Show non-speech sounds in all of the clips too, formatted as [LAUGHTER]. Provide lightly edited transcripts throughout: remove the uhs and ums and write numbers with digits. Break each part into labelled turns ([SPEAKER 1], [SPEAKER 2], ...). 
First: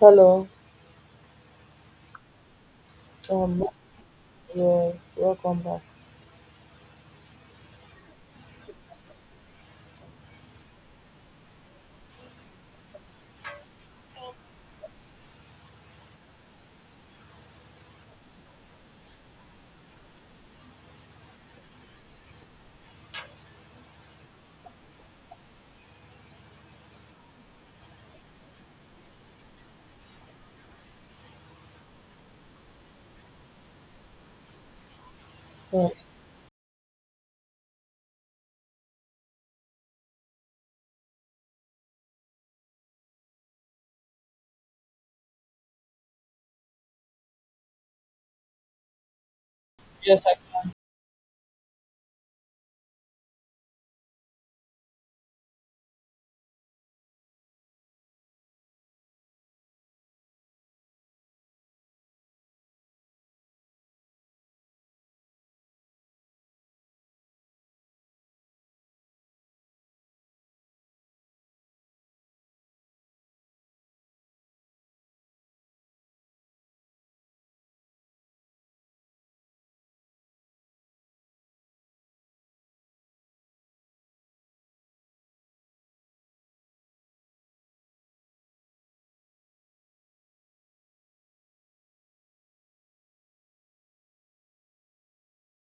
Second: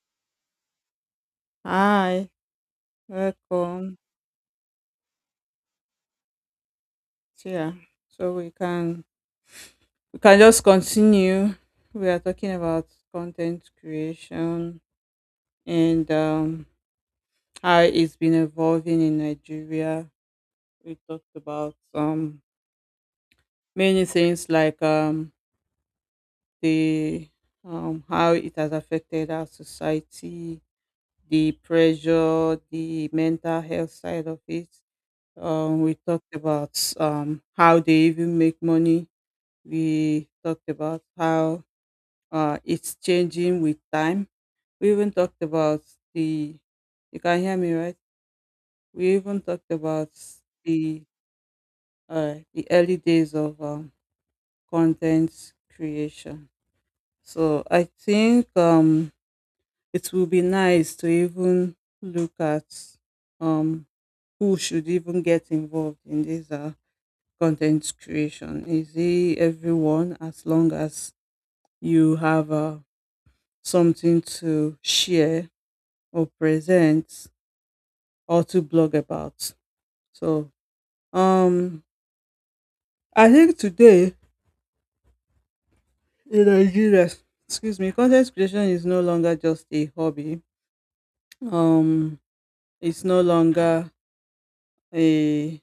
[SPEAKER 1] Hello.
[SPEAKER 2] Hi,
[SPEAKER 1] Um.
[SPEAKER 2] welcome.
[SPEAKER 1] Yes. Welcome back.
[SPEAKER 2] So, yeah, so we can just continue. We are talking about content creation and, how it's been evolving in Nigeria. We talked about many things, like the how it has affected our society, the pressure, the mental health side of it.
[SPEAKER 1] Um,
[SPEAKER 2] We talked about how they even make money. We talked about how, it's changing with time. We even talked about the. You can hear me, right? We even talked about
[SPEAKER 1] yes. I,
[SPEAKER 2] the the early days of content creation. So I think it will be nice to even look at, um, who should even get involved in this, content creation. Is it everyone, as long as you have a something to share or present or to blog about? So um I think today in Nigeria, excuse me, content creation is no longer just a hobby. Um it's no longer a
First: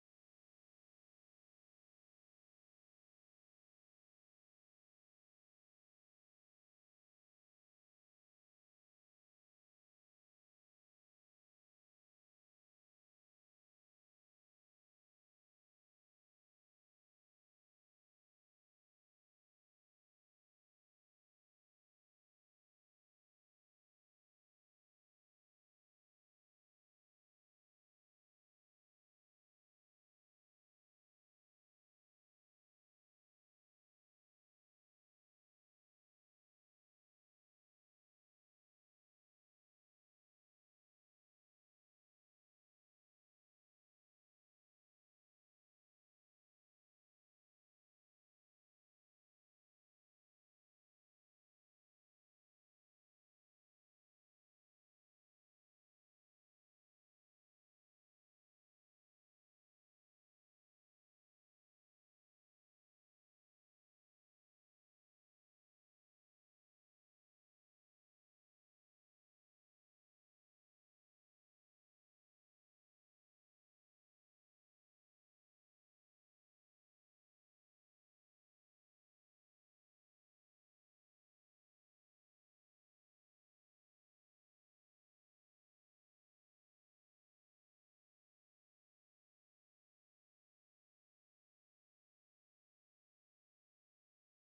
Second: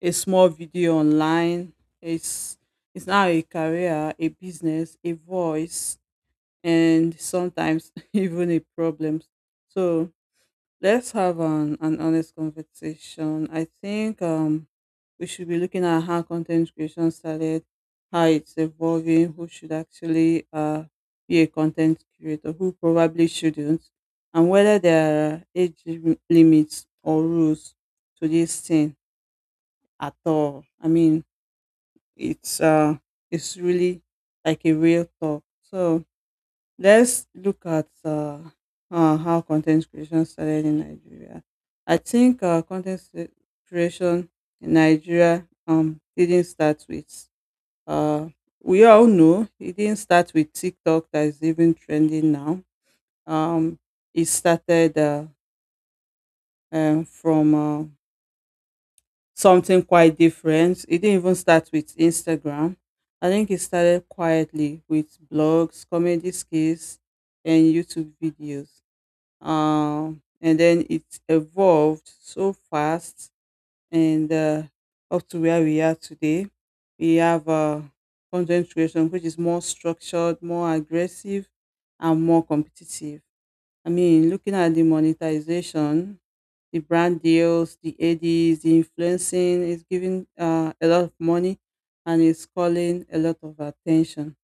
[SPEAKER 2] a small video online. It's it's now a career, a business, a voice, and sometimes [LAUGHS] even a problem. So let's have an honest conversation. I think we should be looking at how content creation started, how it's evolving, who should actually be a content creator, who probably shouldn't, and whether there are age limits or rules to this thing at all. I mean, it's uh it's really like a real talk. So let's look at, how content creation started in Nigeria. I think, content creation in Nigeria, didn't start with, uh, we all know it didn't start with TikTok, that is even trending now. Um, it started from something quite different. It didn't even start with Instagram. I think it started quietly with blogs, comedy skits, and YouTube videos, and then it evolved so fast, and, up to where we are today. We have, content creation, which is more structured, more aggressive, and more competitive. I mean, looking at the monetization, the brand deals, the ads, the influencing is giving, a lot of money, and is calling a lot of attention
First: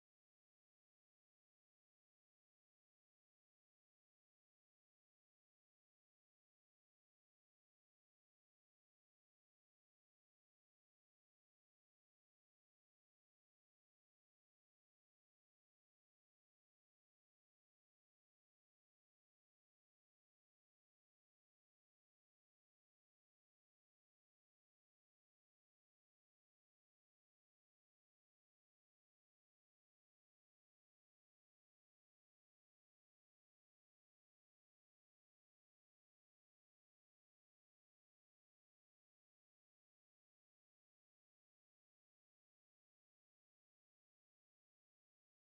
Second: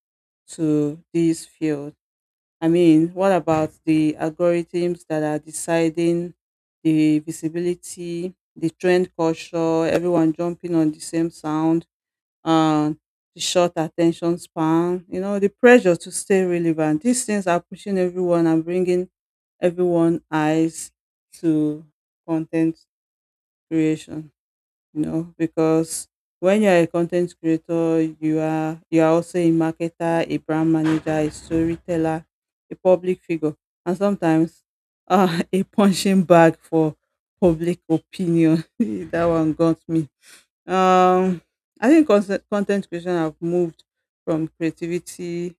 [SPEAKER 2] to these fields. I mean, what about the algorithms that are deciding the visibility, the trend culture, everyone jumping on the same sound, um, the short attention span, the pressure to stay relevant. These things are pushing everyone and bringing everyone eyes to content creation, because when you're a content creator, you are also a marketer, a brand manager, a storyteller, a public figure, and sometimes, [LAUGHS] a punching bag for public opinion. [LAUGHS] That one got me. um, I think content creation have moved from creativity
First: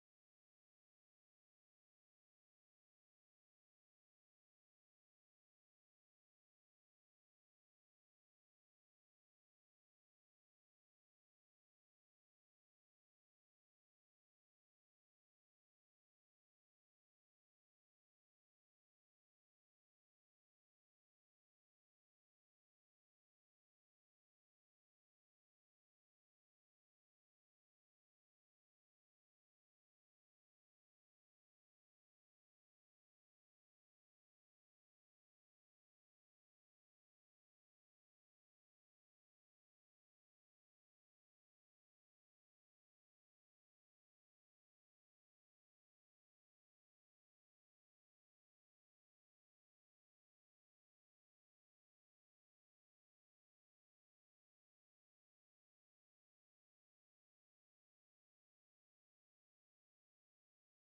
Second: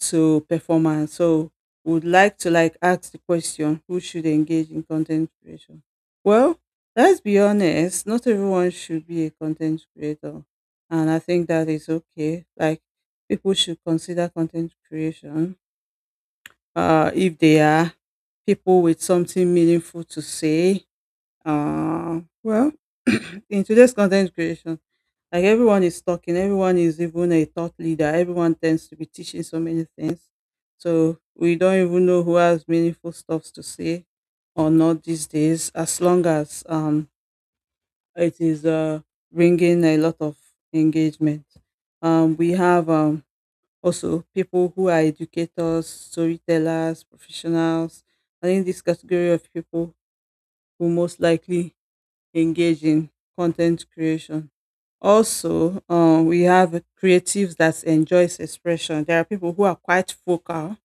[SPEAKER 2] to performance. So, would like to like ask the question: who should engage in content creation? Well, let's be honest. Not everyone should be a content creator, and I think that is okay. Like, people should consider content creation. If they are people with something meaningful to say. Well, [CLEARS THROAT] in today's content creation, like, everyone is talking, everyone is even a thought leader. Everyone tends to be teaching so many things. So we don't even know who has meaningful stuff to say or not these days, as long as, it is, bringing a lot of engagement. We have, also people who are educators, storytellers, professionals. I think this category of people will most likely engage in content creation. Also, we have creatives that enjoys expression. There are people who are quite vocal,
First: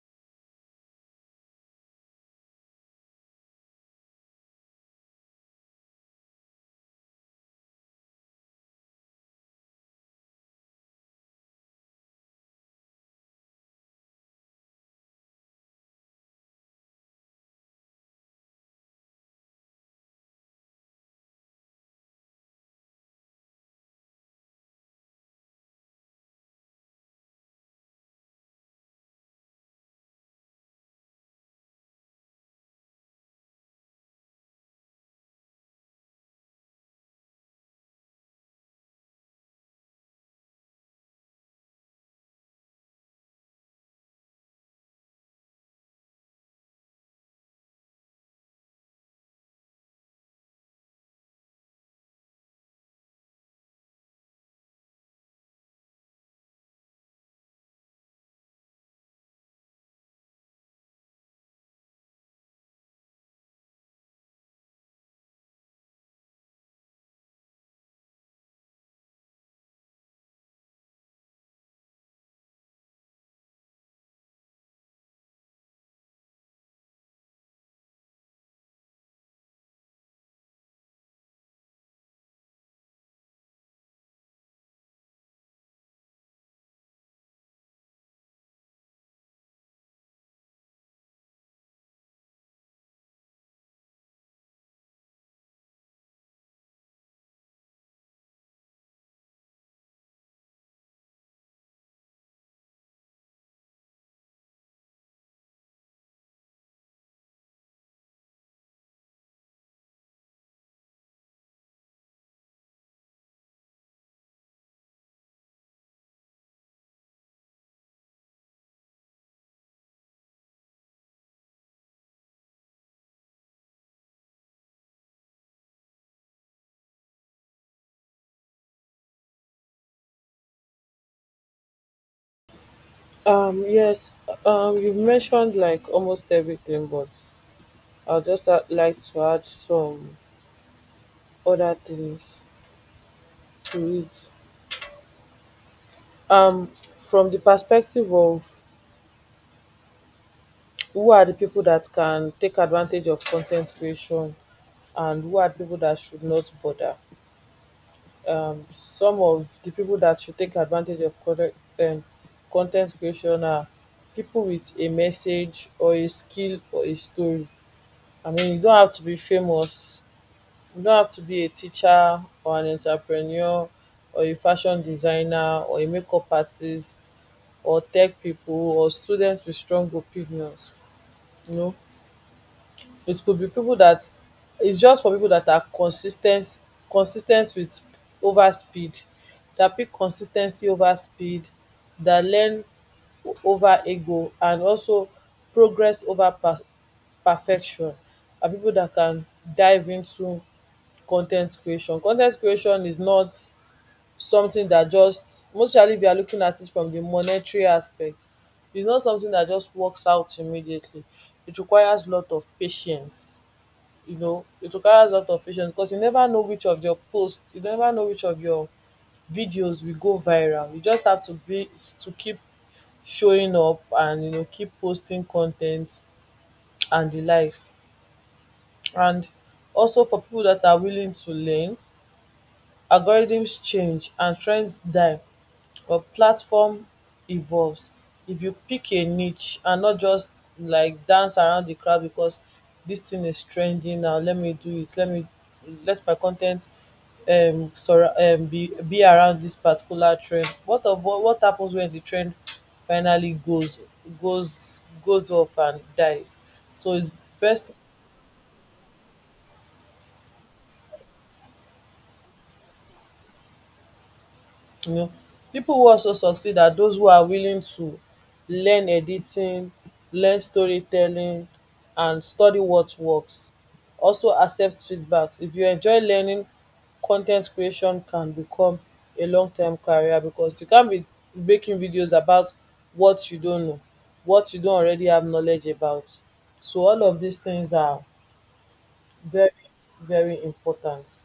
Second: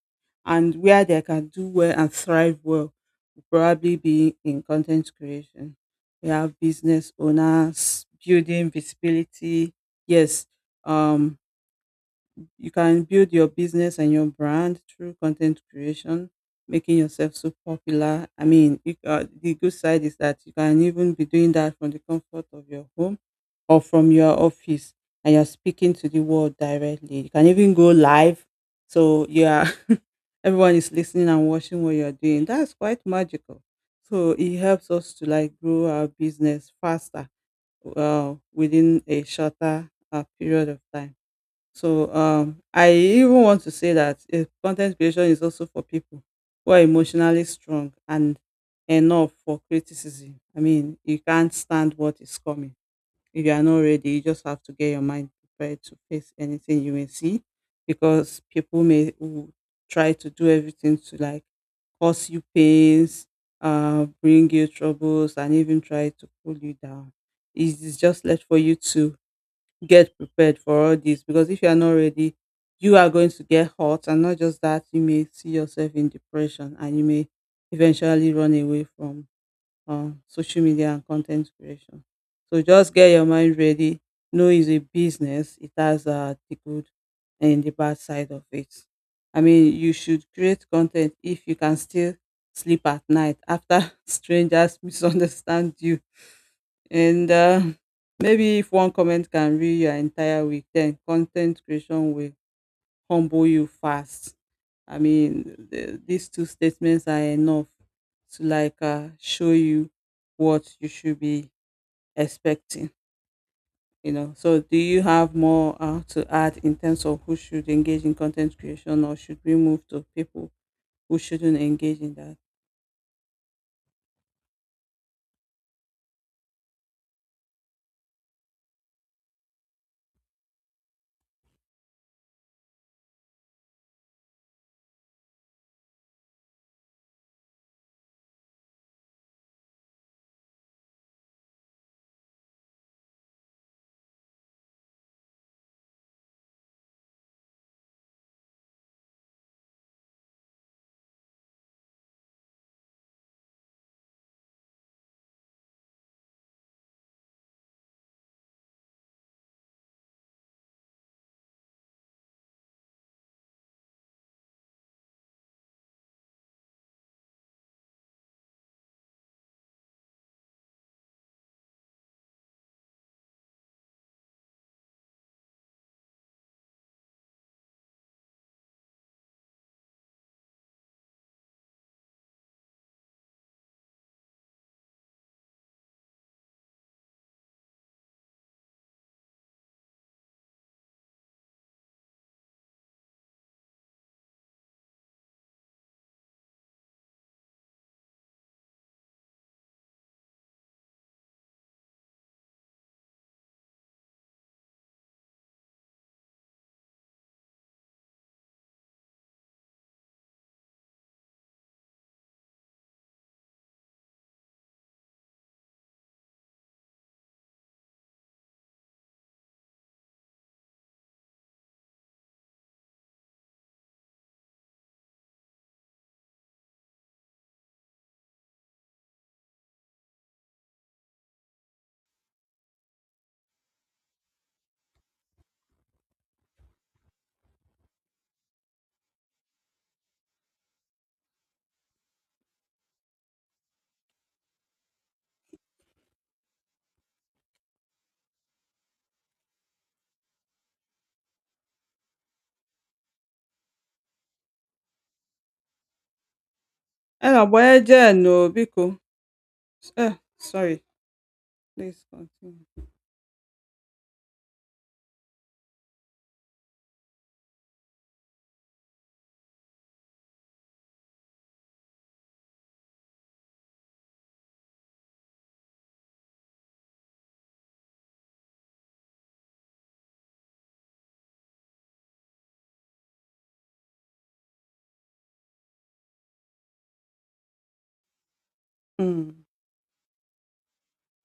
[SPEAKER 2] and where they can do well and thrive well will probably be in content creation. We have business owners, building visibility. Yes, um, you can build your business and your brand through content creation, making yourself so popular. I mean, the good side is that you can even be doing that from the comfort of your home or from your office, and you're speaking to the world directly. You can even go live, so yeah, [LAUGHS] everyone is listening and watching what you're doing. That's quite magical. So it helps us to like grow our business faster, within a shorter, period of time. So, I even want to say that if content creation is also for people who are emotionally strong and enough for criticism. I mean, you can't stand what is coming. If you are not ready, you just have to get your mind prepared to face anything you may see, because people may try to do everything to like cause you pains, bring you troubles, and even try to pull you down. It is just left for you to get prepared for all this, because if you are not ready, you are going to get hot, and not just that, you may see yourself in depression, and you may eventually run away from social media and content creation. So just get your mind ready. Know it's a business. It has, the good and the bad side of it. I mean, you should create content if you can still sleep at night after [LAUGHS] strangers misunderstand you. And, maybe if one comment can ruin your entire week, then content creation will humble you fast. I mean, these two statements are enough to like, show you what you should be expecting. You know, so do you have more, to add in terms of who should engage in content creation, or should we move to people who shouldn't engage in that?
[SPEAKER 1] um. Yes. You've mentioned like almost everything, but I'll just like to add some other things to it. Um. From the perspective of who are the people that can take advantage of content creation, and who are the people that should not bother. Some of the people that should take advantage of um, content creation are people with a message or a skill or a story. I mean, you don't have to be famous. You don't have to be a teacher or an entrepreneur or a fashion designer or a makeup artist or tech people or students with strong opinions. You know, it could be people that it's just for people that are consistent with over speed, that pick consistency over speed, that learn over ego, and also progress over perfection are people that can dive into content creation. Content creation is not something that, just mostly if you are looking at it from the monetary aspect, it's not something that just works out immediately. It requires lot of patience. You know, it requires a lot of patience because you never know which of your posts, you never know which of your videos will go viral. You just have to be to keep showing up, and you know, keep posting content and the likes. And also for people that are willing to learn, algorithms change and trends die, but platform evolves. If you pick a niche and not just like dance around the crowd because this thing is trending now, let me do it, let me let my content sorry be around this particular trend, what of what happens when the trend finally goes off and dies. So it's
[SPEAKER 2] Eh, agba
[SPEAKER 1] best,
[SPEAKER 2] eje no, biko. Eh, sorry, please continue.
[SPEAKER 1] you know. People who also succeed are those who are willing to learn editing, learn storytelling, and study what works. Also accept feedbacks. If you enjoy learning, con ten t creation can become a long term career because you can't be making videos about what you don't know, what you don't already have knowledge about. So all of these things are
[SPEAKER 2] Mm,
[SPEAKER 1] very, very important.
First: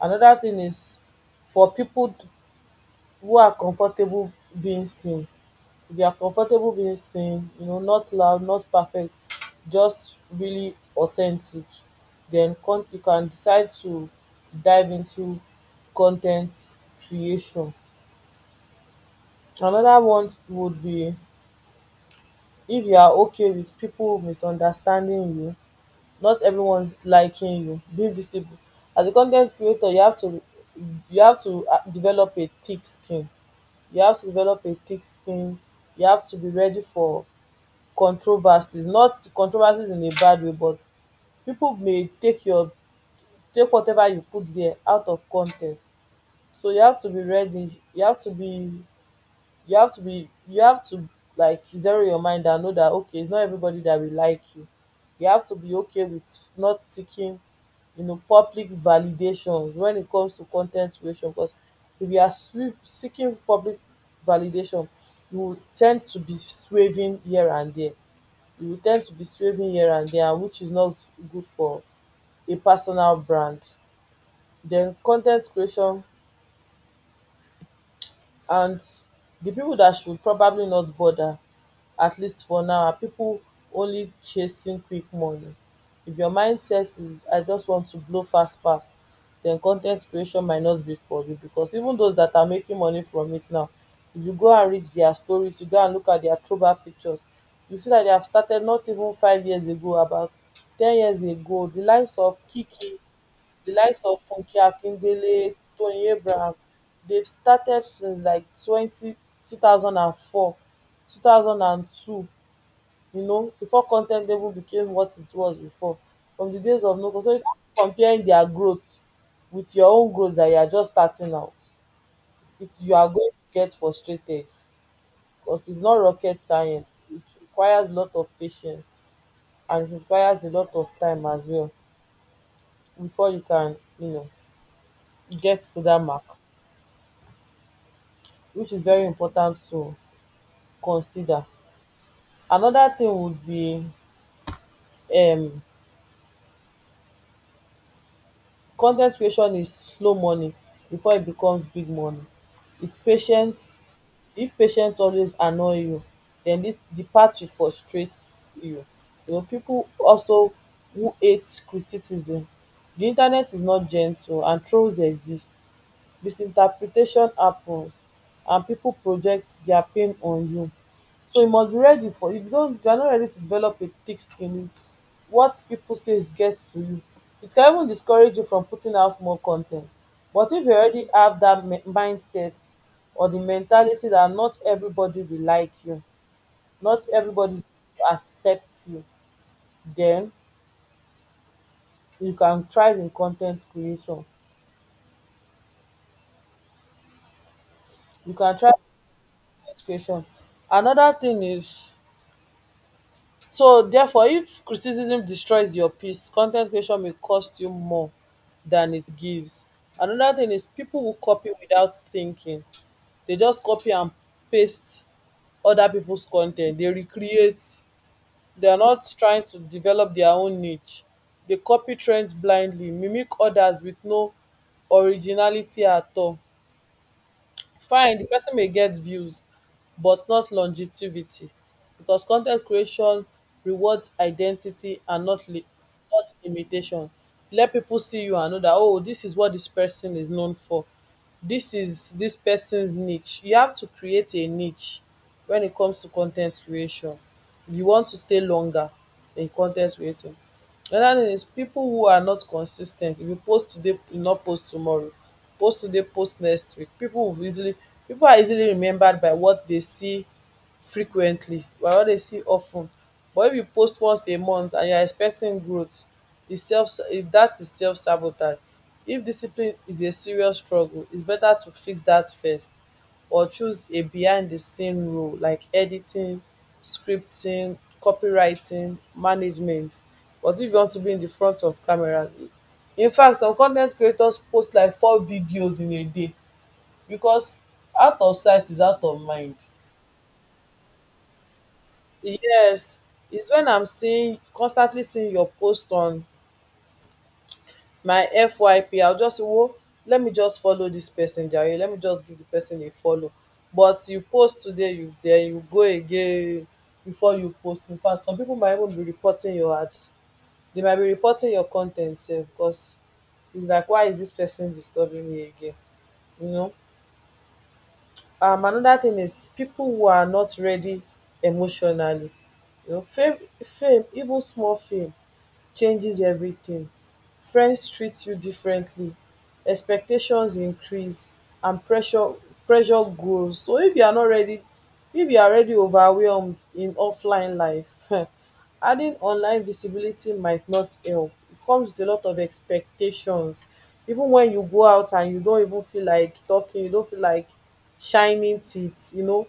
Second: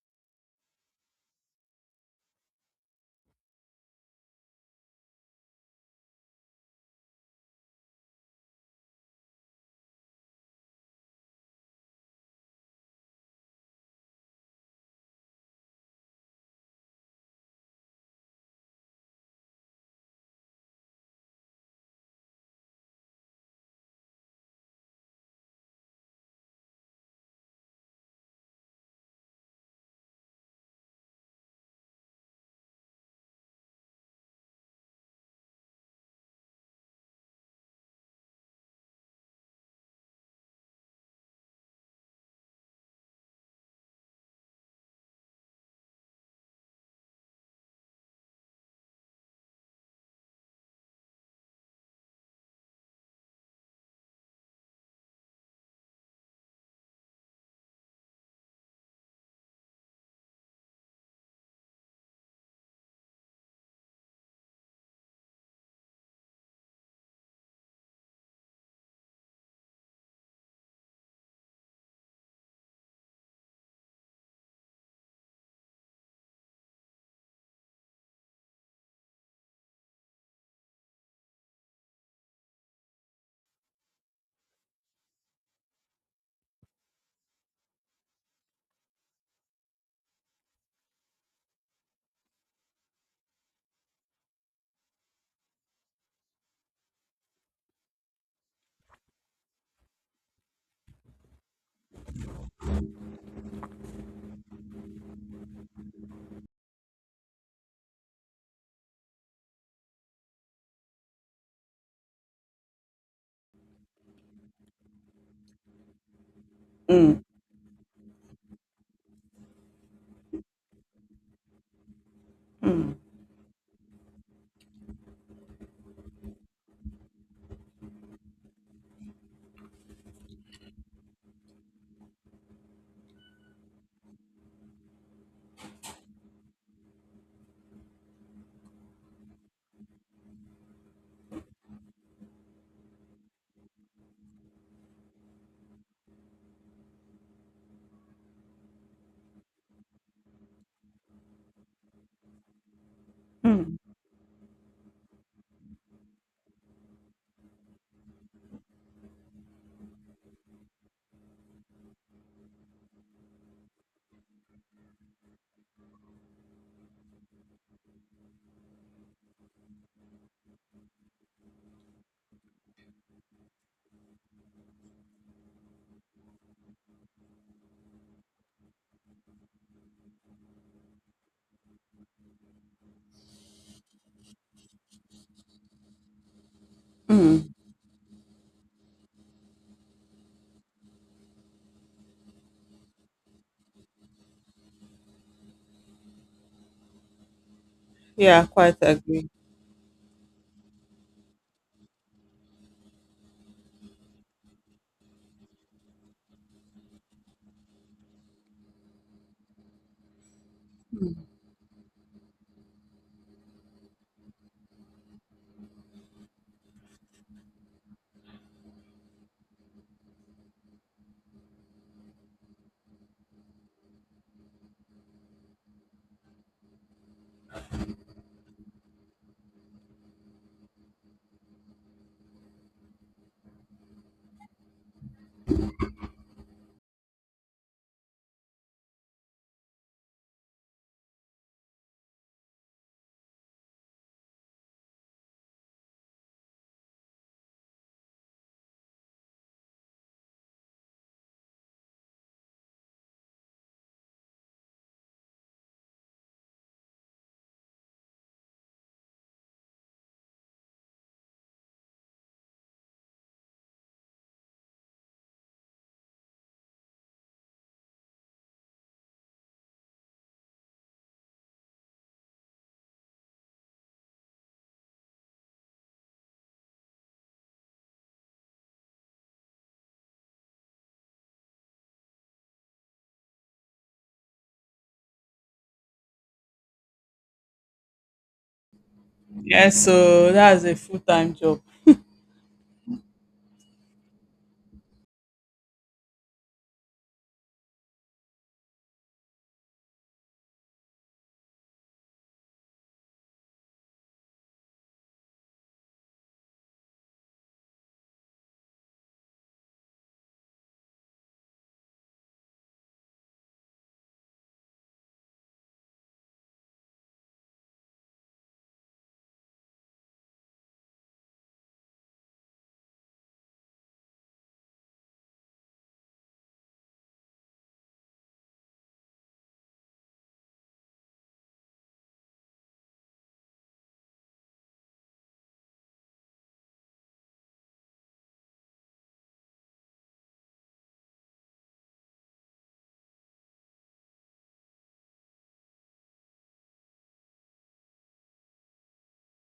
[SPEAKER 1] Another thing is for people who are comfortable being seen. If you are comfortable being seen, you know, not loud, not perfect, just really authentic, then con you can decide to dive into con ten t creation. Another one would be if you are okay with people misunderstanding you, not everyone liking you. Be visible as a con ten t creator. You have to, develop a thick skin. You have to develop a thick skin You have to be ready for controversies, not controversies in a bad way, but people may take your take whatever you put there out of context. So you have to be ready, you have to be you have to be you have to like zero your mind and know that okay, it's not everybody that will like you. You have to be okay with not seeking, you know, public validations when it comes to content creation because if you are seeking public validation, you will tend to be swerving here and there. You will tend to be swerving here and there, And which is not good for a personal brand. Then content creation, and the people that should probably not bother, at least for now, and people only chasing quick money. If your mindset is I just want to blow fast fast, then con ten t creation might not be for you because even those that are making money from it now, if you go and read their stories, you go and look at their throwback pictures, you see that they have started not even 5 years ago, about 10 years ago. The likes of Kiki, the likes of Funke Akindele, Tony Abraham, they've started since like twenty two thousand and 2002, you know, before content even became what it was before, from the days of
[SPEAKER 2] mm,
[SPEAKER 1] Noko. So you can't be comparing their growth with your own growth that you are just starting out. It, you are going to get frustrated because it's not rocket science. It requires a lot of patience, and it requires a lot of time as well before you can, you know, get to that mark, which is very important to consider. Another thing would be um con ten t creation is slow money before it becomes big money. It's patience.
[SPEAKER 2] mm,
[SPEAKER 1] If patience always annoy you, then this the path will frustrate you. You know, people also who hate criticism. The internet is not gentle and trolls exist. Misinterpretation happens and people project their pain on you. So you must be ready for, if you are not ready to develop a thick skin, what people says gets to you. It can even discourage you from putting out more content. But if you already have that mindset or the mentality that not everybody will like you, not
[SPEAKER 2] mm.
[SPEAKER 1] everybody will accept you, then you can thrive in content creation. You
[SPEAKER 2] Yeah, I
[SPEAKER 1] can thrive
[SPEAKER 2] quite
[SPEAKER 1] in
[SPEAKER 2] agree.
[SPEAKER 1] con creation. Another thing is, so therefore, if criticism destroys your peace, content creation may cost you more than it gives. Another thing is people will copy without thinking. They just copy and paste other people's content. They recreate. They are not trying to develop their own niche. They copy trends blindly, mimic others with no originality at all. Fine di pesin may get views but not longevity, becos con ten t creation rewards identity and not imitation. Let pipo see you and know dat, oh, dis is what dis pesin is known for. Dis is dis pesin's niche. You have to create a niche wen it comes to con ten t creation if you want to stay longer in con ten t creating. Another thing is people who are not consis ten t. If you post today, you not post tomorrow. Post today, post next week. People are easily remembered by what they see frequently, by what they see of ten. But if you post once a month and you are expecting growth, e self if that is self sabotage. If discipline is a serious struggle, its better to fix that first, or choose a behind-the-scene role like editing, scripting, copywriting, management. But if you want to be in the front of cameras, in fact, some con ten t creators post like four videos in a day because out of sight is out of mind.
[SPEAKER 2] Yeah, so that's a full time job.
[SPEAKER 1] Yes, it's when I'm seeing constantly seeing your post on my fyp, I will just say, oh, let me just follow this person jare, let me just give the person a follow. But you post today, you then you go again before you post. In fact, some people might even be reporting your ad, they might be reporting your con ten t sef because it's like, why is this person disturbing me again, you know. Another thing is people who are not ready emotionally. You know, fame, even small fame changes everything. Friends treat you differently, expectations increase, and pressure grows. So if you are not ready, if you are already overwhelmed in offline life, [LAUGHS] adding online visibility might not help. It comes with a lot of expectations. Even when you go out and you don't even feel like talking, you don't feel like shining teeth, you know,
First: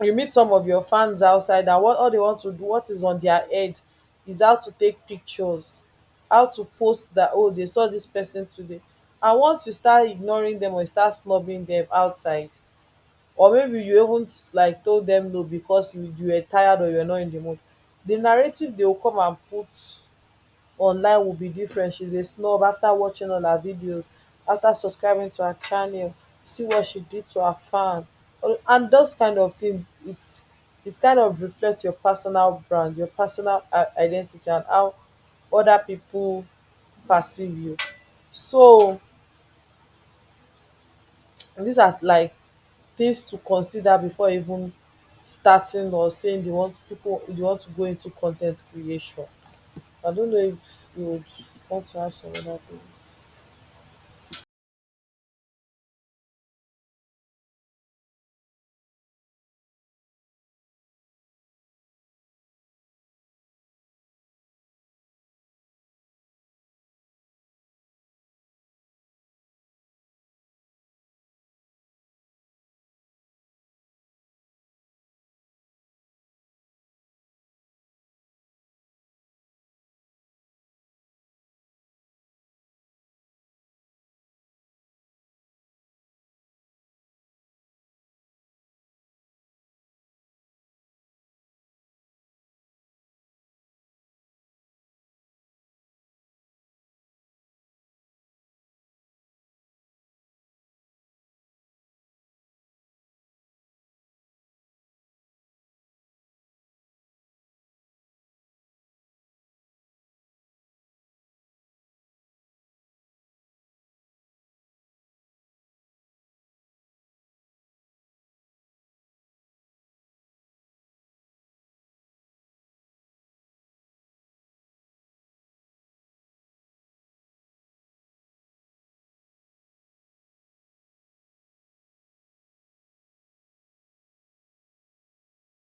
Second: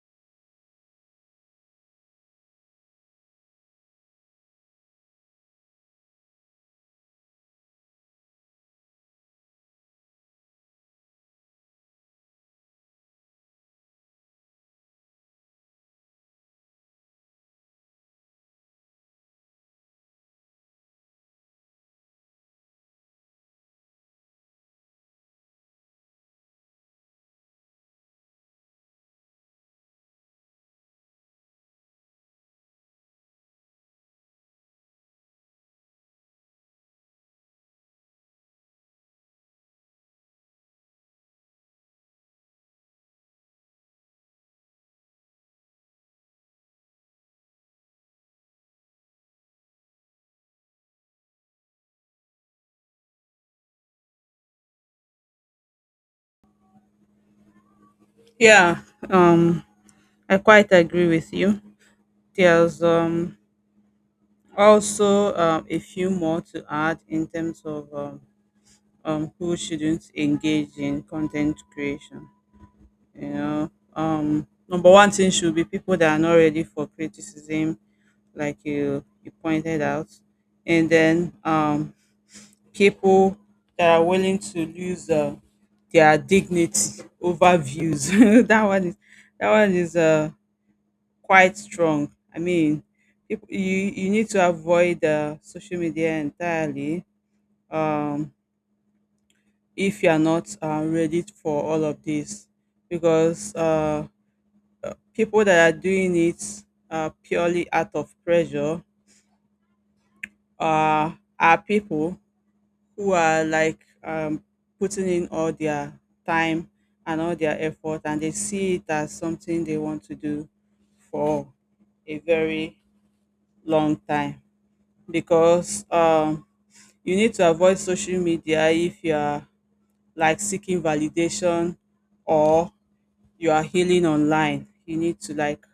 [SPEAKER 1] you meet some of your fans outside, and what all they want to do, what is on their head, is how to take pictures, how to post that, oh, they saw this person today. And once you start ignoring them, or you start snubbing them outside, or maybe you haven't like told them no because you were tired or you're not in the mood, the narrative they will come and put online will be different. She's a snob. After watching all her videos, after subscribing to her channel, see what she did to her fan. And those kind of things, it's it kind of reflects your personal brand, your personal identity, and how other people perceive you. So these are like things to consider before even starting, or saying you want people you want to go into content creation. I don't know if you would want to ask some other thing.
[SPEAKER 2] Yeah, um, I quite agree with you. There's, also, a few more to add in terms of, who shouldn't engage in content creation. You know, number one thing should be people that are not ready for criticism, like you pointed out, and then, people that are willing to lose, their dignity over views. [LAUGHS] That one is, quite strong. I mean, peop you you need to avoid, social media entirely, um, if you are not, ready for all of this, because, people that are doing it, purely out of pressure, uh, are people who are like, putting in all their time and all their effort, and they see it as something they want to do for a very long time. Because, you need to avoid social media if you are like seeking validation or you are healing online. You need to like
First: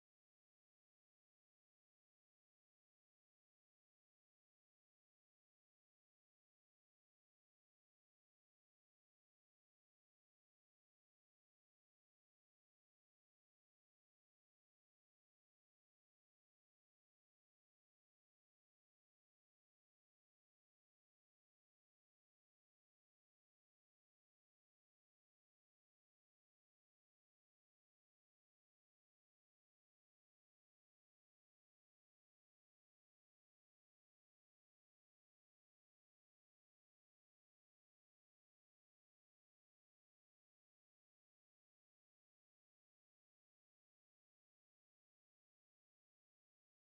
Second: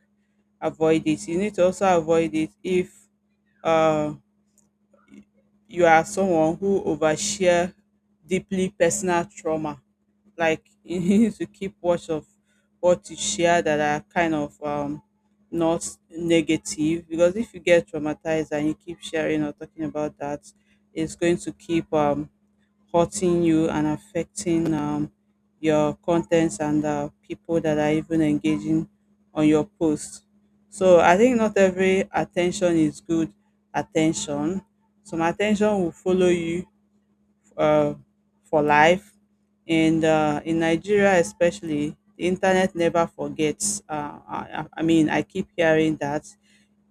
[SPEAKER 2] avoid it. You need to also avoid it if, uh, you are someone who overshare deeply personal trauma. Like, [LAUGHS] you need to keep watch of what you share that are kind of not negative, because if you get traumatized and you keep sharing or talking about that, it's going to keep hurting you and affecting, your contents, and, people that are even engaging on your post. So I think not every attention is good attention. Some attention will follow you, uh, for life. And, in Nigeria, especially, the internet never forgets. I mean, I keep hearing that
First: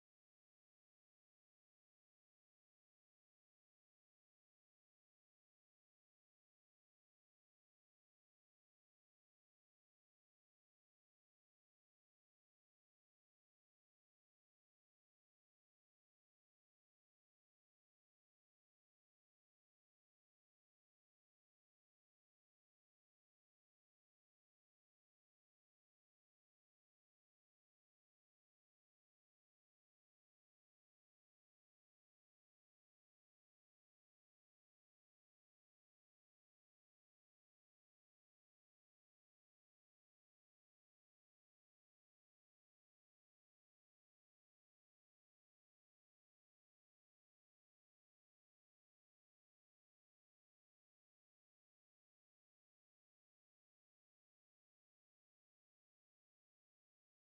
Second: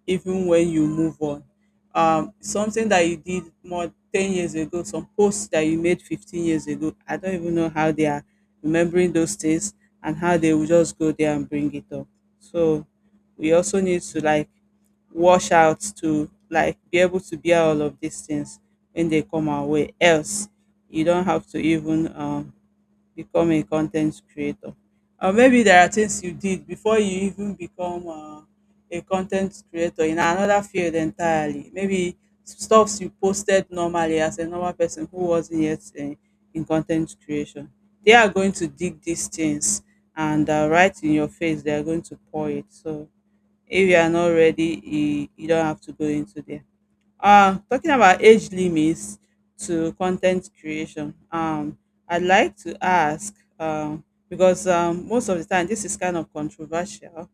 [SPEAKER 2] even when you move on. Something that you did more 10 years ago, some posts that you made 15 years ago, I don't even know how they are remembering those things and how they will just go there and bring it up. So we also need to like wash out to like be able to bear all of these things when they come our way. Else, you don't have to even, become a content creator? Or maybe there are things you did before you even become, a content creator in another field entirely. Maybe stuffs you posted normally as a normal person who wasn't yet in content creation. They are going to dig these things, and, right in your face, they are going to pour it. So if you are not ready, you don't have to go into there. Talking about age limits to content creation, I'd like to ask, because, most of the time this is kind of controversial.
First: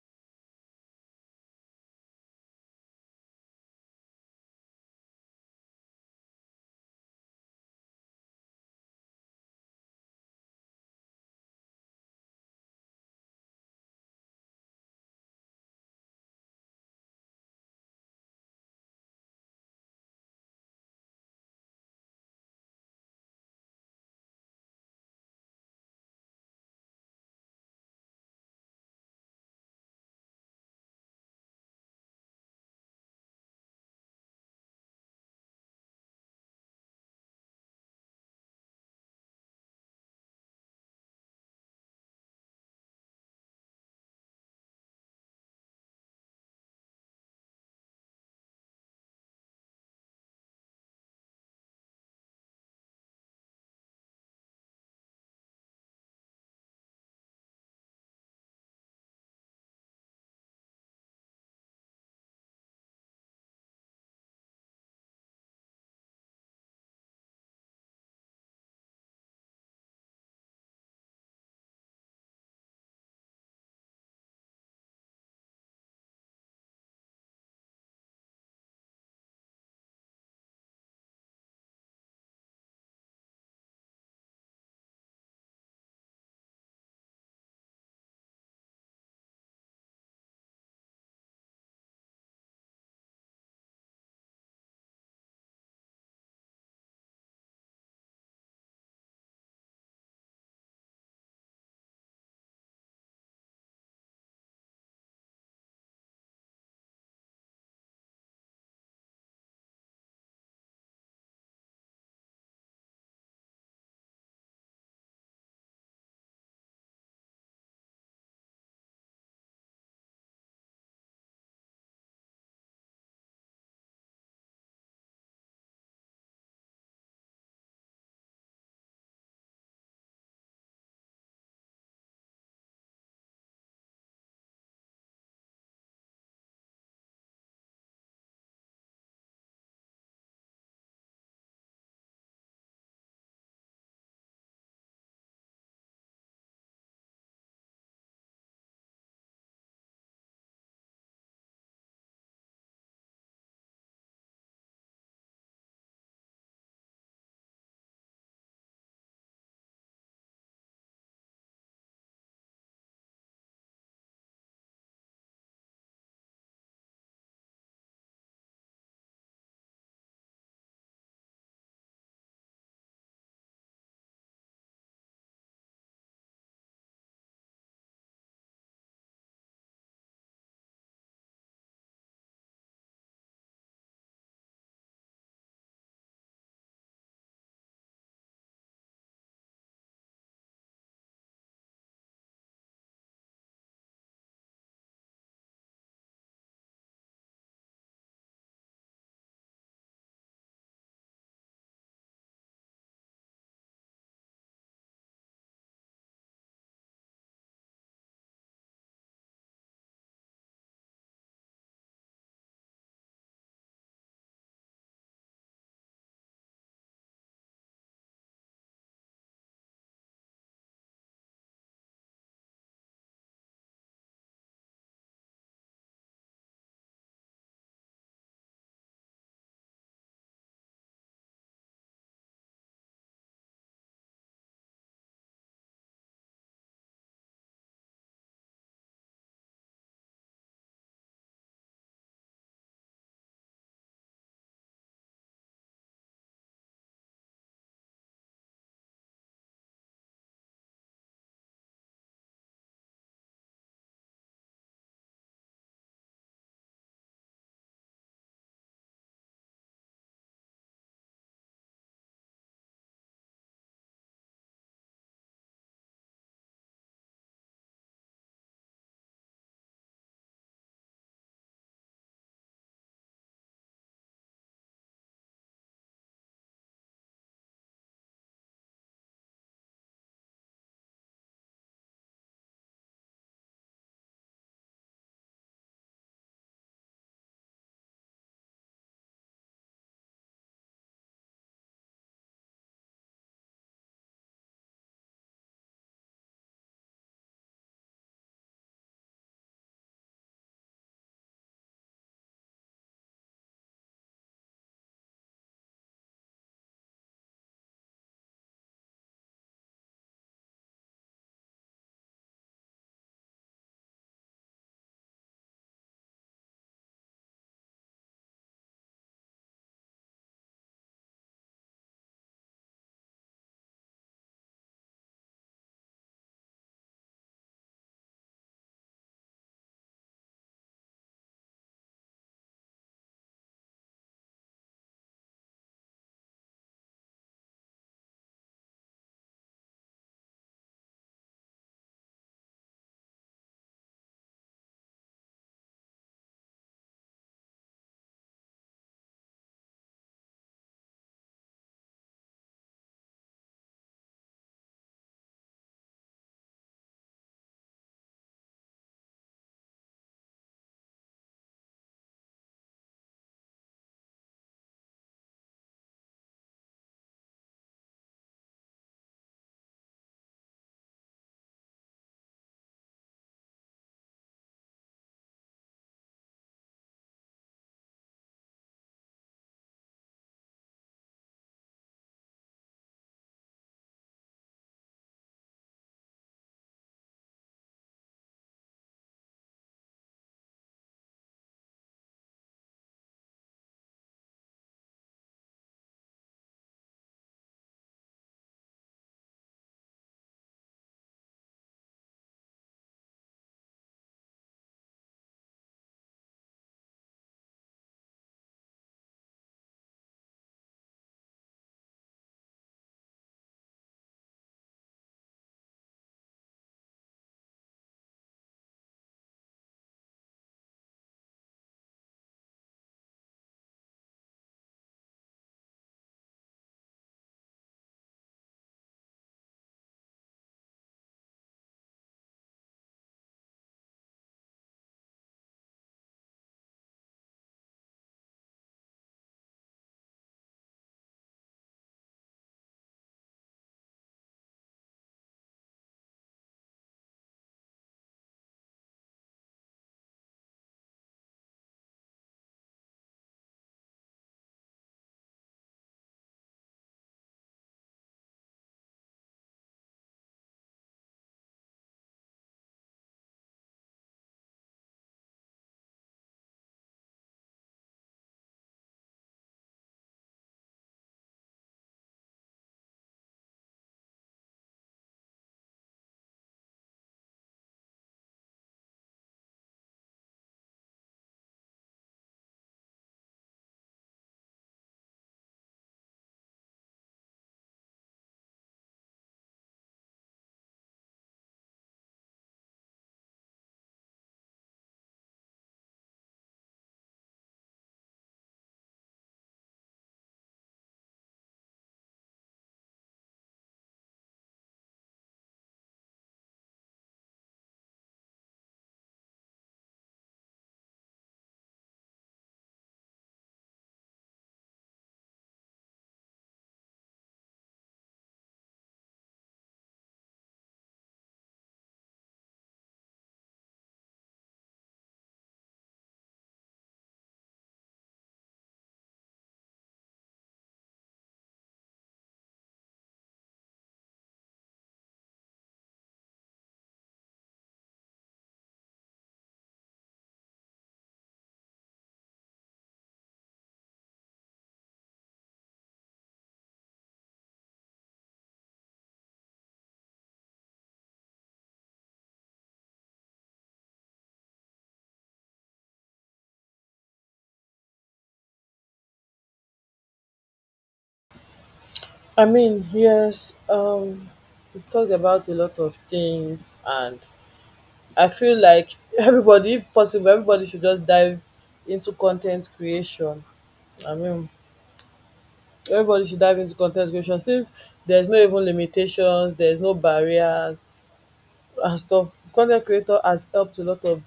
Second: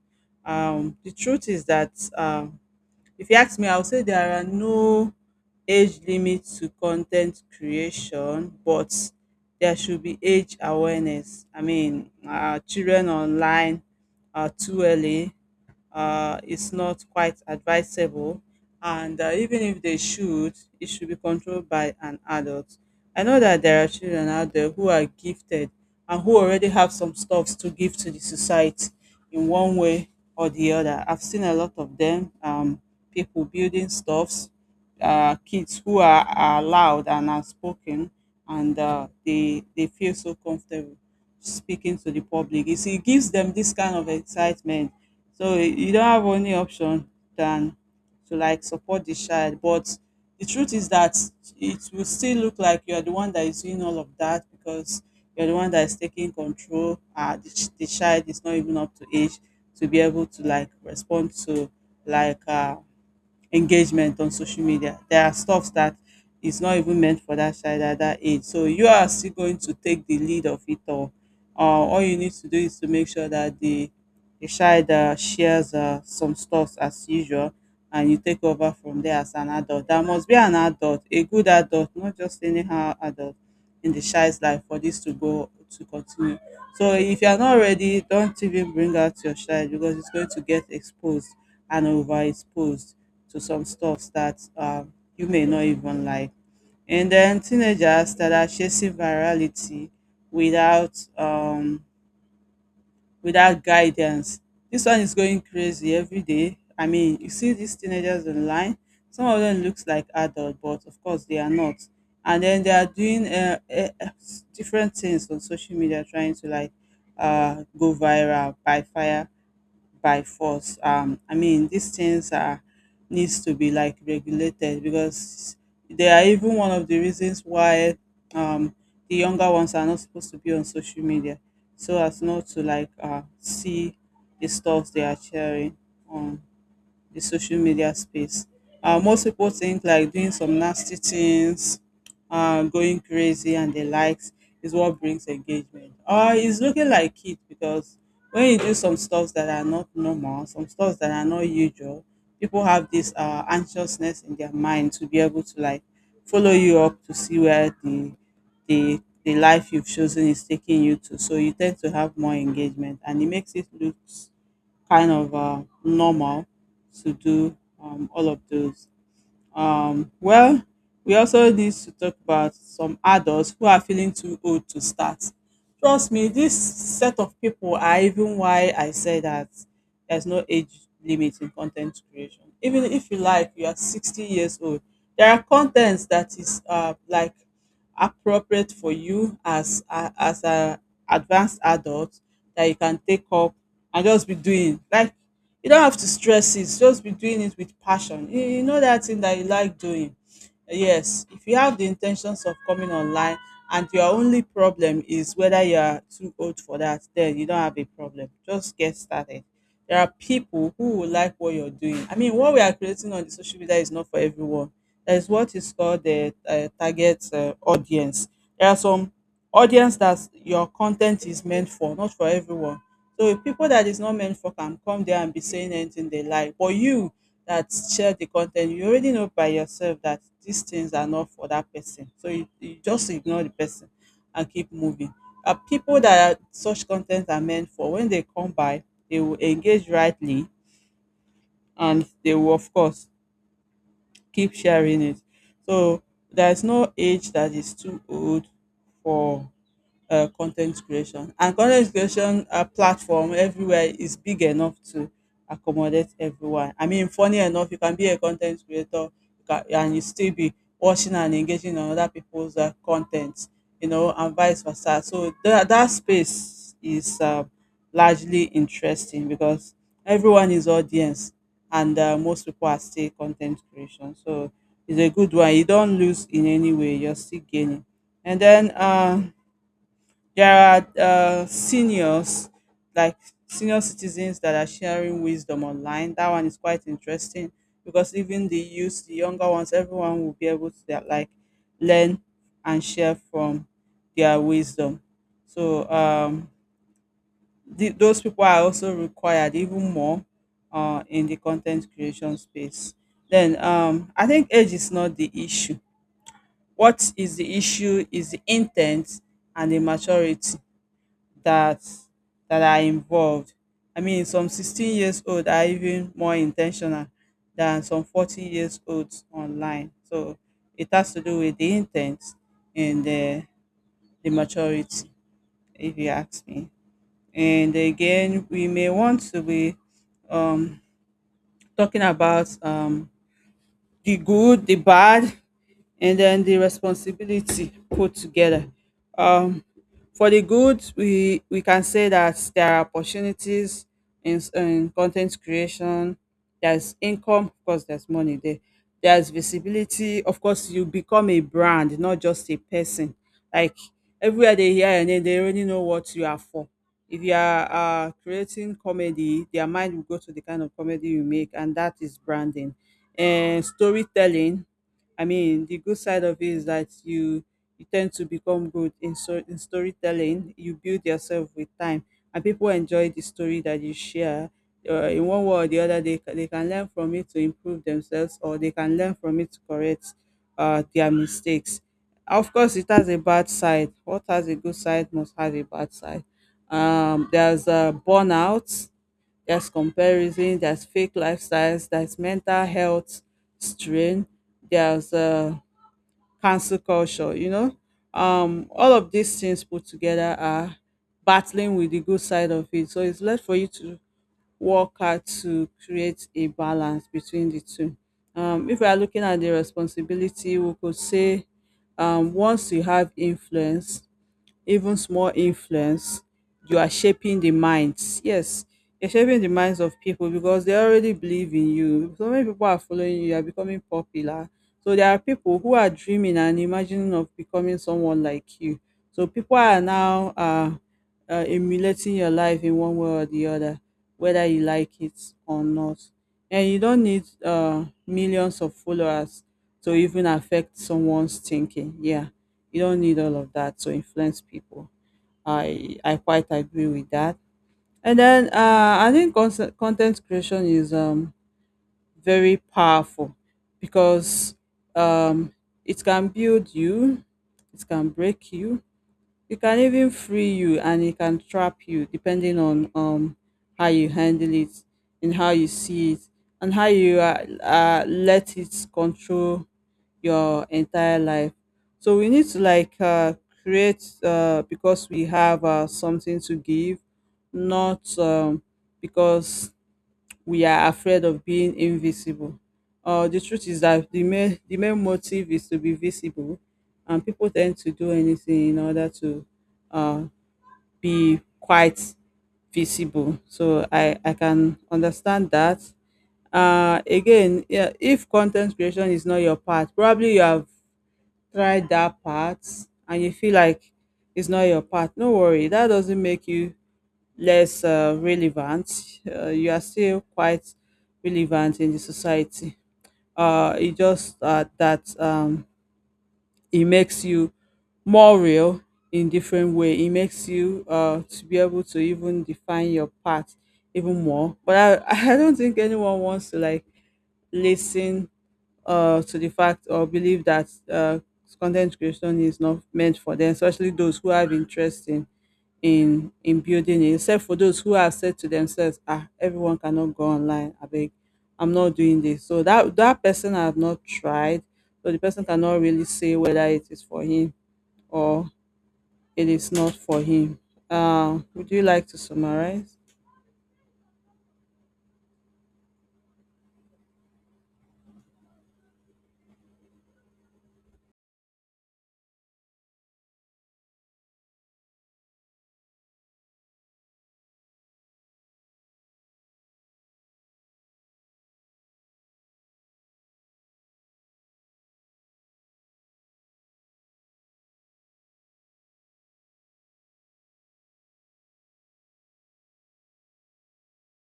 [SPEAKER 2] The truth is that, um, if you ask me, I would say there are no age limit to content creation, but there should be age awareness. I mean, children online are too early. It's not quite advisable. And, even if they should, it should be controlled by an adult. I know that there are children out there who are gifted and who already have some stuffs to give to the society in one way or the other. I've seen a lot of them, people building stuffs, kids who are loud and outspoken, and, they feel so comfortable speaking to the public. It gives them this kind of excitement. So you don't have any option than to like support the child. But the truth is that it will still look like you are the one that is doing all of that because you're the one that is taking control. The child is not even up to age to be able to like respond to like engagement on social media. There are stuff that is not even meant for that child at that age. So you are still going to take the lead of it all. All you need to do is to make sure that the child shares some stuff as usual, and you take over from there as an adult. There must be an adult, a good adult, not just anyhow adult in the child's life for this to go to continue. So if you are not ready, don't even bring out your child because it's going to get exposed and overexposed to some stuffs that you may not even like. And then teenagers that are chasing virality without without guidance. This one is going crazy every day. I mean, you see these teenagers online. Some of them looks like adult, but of course they are not. And then they are doing different things on social media, trying to like go viral by fire by force. I mean, these things are needs to be like regulated because they are even one of the reasons why um, the younger ones are not supposed to be on social media, so as not to like see the stuff they are sharing on the social media space. Most people think like doing some nasty things, going crazy and the likes is what brings engagement. Or it's looking like it because when you do some stuff that are not normal, some stuff that are not usual, people have this anxiousness in their mind to be able to like follow you up to see where the life you've chosen is taking you to. So you tend to have more engagement and it makes it look kind of normal to do all of those. Well, we also need to talk about some adults who are feeling too old to start. Trust me, this set of people are even why I say that there's no age limit in content creation. Even if you like, you are 60 years old. There are contents that is like appropriate for you as a advanced adult that you can take up and just be doing. Like you don't have to stress it, just be doing it with passion. You know that thing that you like doing. Yes, if you have the intentions of coming online and your only problem is whether you are too old for that, then you don't have a problem. Just get started. There are people who will like what you're doing. I mean, what we are creating on the social media is not for everyone. There's what is called the target audience. There are some audience that your content is meant for, not for everyone. So if people that is not meant for can come there and be saying anything they like, but you that share the content, you already know by yourself that these things are not for that person. So you just ignore the person and keep moving. People that are, such content are meant for, when they come by, they will engage rightly and they will, of course, keep sharing it. So there's no age that is too old for content creation. And content creation platform everywhere is big enough to accommodate everyone. I mean, funny enough, you can be a content creator, and you still be watching and engaging on other people's content, you know, and vice versa. So that space is largely interesting because everyone is audience and most people are still content creation. So it's a good one. You don't lose in any way. You're still gaining. And then there are seniors, like senior citizens that are sharing wisdom online. That one is quite interesting because even the youth, the younger ones, everyone will be able to like learn and share from their wisdom. So those people are also required even more in the content creation space. Then I think age is not the issue. What is the issue is the intent and the maturity that that are involved. I mean, some 16 years old are even more intentional than some 40 years olds online. So it has to do with the intent and the maturity, if you ask me. And again, we may want to be um, talking about the good, the bad, and then the responsibility put together. Um, for the good, we can say that there are opportunities in content creation. There's income, of course. There's money there. There's visibility, of course. You become a brand, not just a person. Like everywhere they hear your name, they already know what you are for. If you are creating comedy, their mind will go to the kind of comedy you make, and that is branding. And storytelling, I mean, the good side of it is that you tend to become good in storytelling. You build yourself with time, and people enjoy the story that you share. In one way or the other, they can learn from it to improve themselves, or they can learn from it to correct their mistakes. Of course, it has a bad side. What has a good side must have a bad side. There's burnout, there's comparison, there's fake lifestyles, there's mental health strain, there's cancel culture, you know. All of these things put together are battling with the good side of it. So it's left for you to work hard to create a balance between the two. If we are looking at the responsibility, we could say once you have influence, even small influence, you are shaping the minds. Yes, you're shaping the minds of people because they already believe in you. So many people are following you, you are becoming popular. So there are people who are dreaming and imagining of becoming someone like you. So people are now emulating your life in one way or the other, whether you like it or not. And you don't need millions of followers to even affect someone's thinking. Yeah, you don't need all of that to influence people. I quite agree with that, and then I think content creation is very powerful because um it can build you, it can break you, it can even free you, and it can trap you depending on how you handle it, and how you see it, and how you let it control your entire life. So we need to like create because we have something to give, not because we are afraid of being invisible. The truth is that the main motive is to be visible, and people tend to do anything in order to uh, be quite visible. So I can understand that. Again, yeah, if content creation is not your part, probably you have tried that part and you feel like it's not your part. No worry, that doesn't make you less relevant. You are still quite relevant in the society. It just that It makes you more real in different way. It makes you to be able to even define your path even more. But [LAUGHS] I don't think anyone wants to like listen to the fact or believe that content creation is not meant for them, especially those who have interest in building it, except for those who have said to themselves, ah, everyone cannot go online. I beg, I'm not doing this. So that person have not tried, so the person cannot really say whether it is for him or it is not for him. Would you like to summarize?
[SPEAKER 1] I mean, yes, we've talked about a lot of things, and I feel like [LAUGHS] everybody, if possible, everybody should just dive into content creation. I mean, everybody should dive into content creation since there's no even limitations, there's no barriers and stuff. Con ten t creator has helped a lot of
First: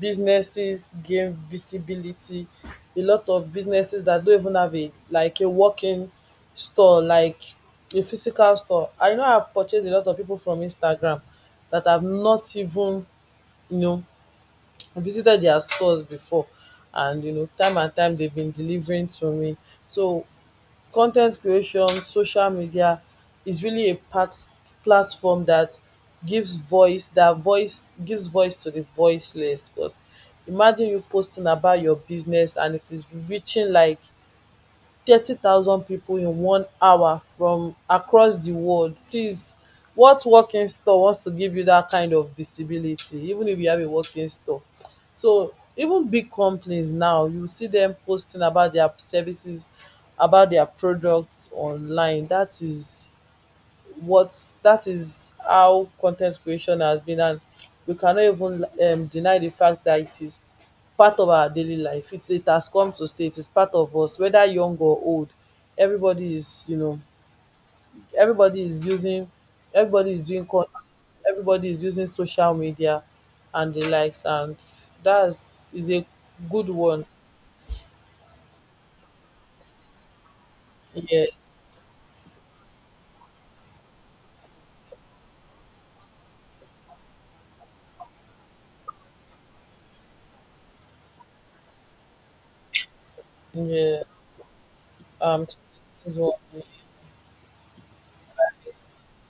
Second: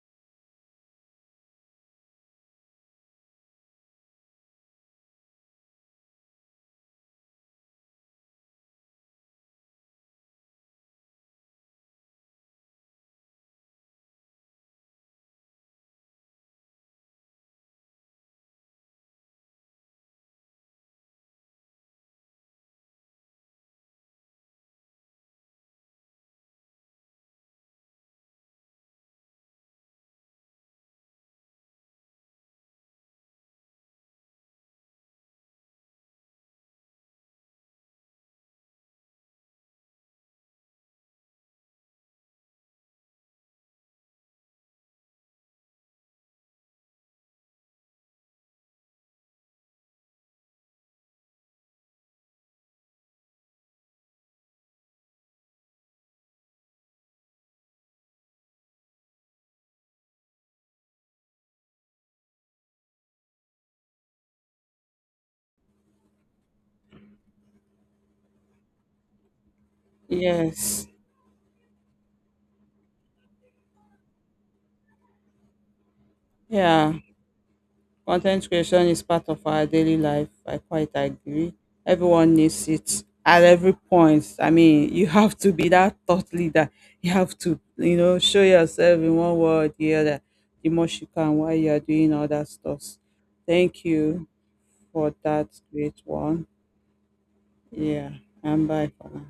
[SPEAKER 1] businesses gain visibility. A lot of businesses that don't even have a like a working store, like a physical store. I know I've purchased a lot of people from Instagram that have not even, you know, visited their stores before. And you know, time and time they've been delivering to me. So con ten t creation, social media is really a pat platform that gives voice to the voiceless because imagine you posting about your business and it is reaching like 30,000 pipo in 1 hour from across di world. Please, what working store wants to give you dat kind of visibility, even if you have a working store? So even big companies now, you see dem posting about their services, about their products online. That is what that is how content creation has been, and we cannot even deny the fact that it is part of our daily life. It has come to stay. It is part of us, whether young or old, everybody is, you know, everybody is using everybody is doing con
[SPEAKER 2] Yes.
[SPEAKER 1] everybody is using social media and the likes, and that's is a good
[SPEAKER 2] Yeah.
[SPEAKER 1] one.
[SPEAKER 2] Content creation is part of our daily life. I quite
[SPEAKER 1] Yeah,
[SPEAKER 2] agree. Everyone needs it at every point. I mean, you have to be that thought leader. You have to, you know, show yourself in one way or the other the most you can while you are doing other stuff. Thank
[SPEAKER 1] yeah,
[SPEAKER 2] you for
[SPEAKER 1] um
[SPEAKER 2] that great
[SPEAKER 1] so,
[SPEAKER 2] one. Yeah, and bye for now.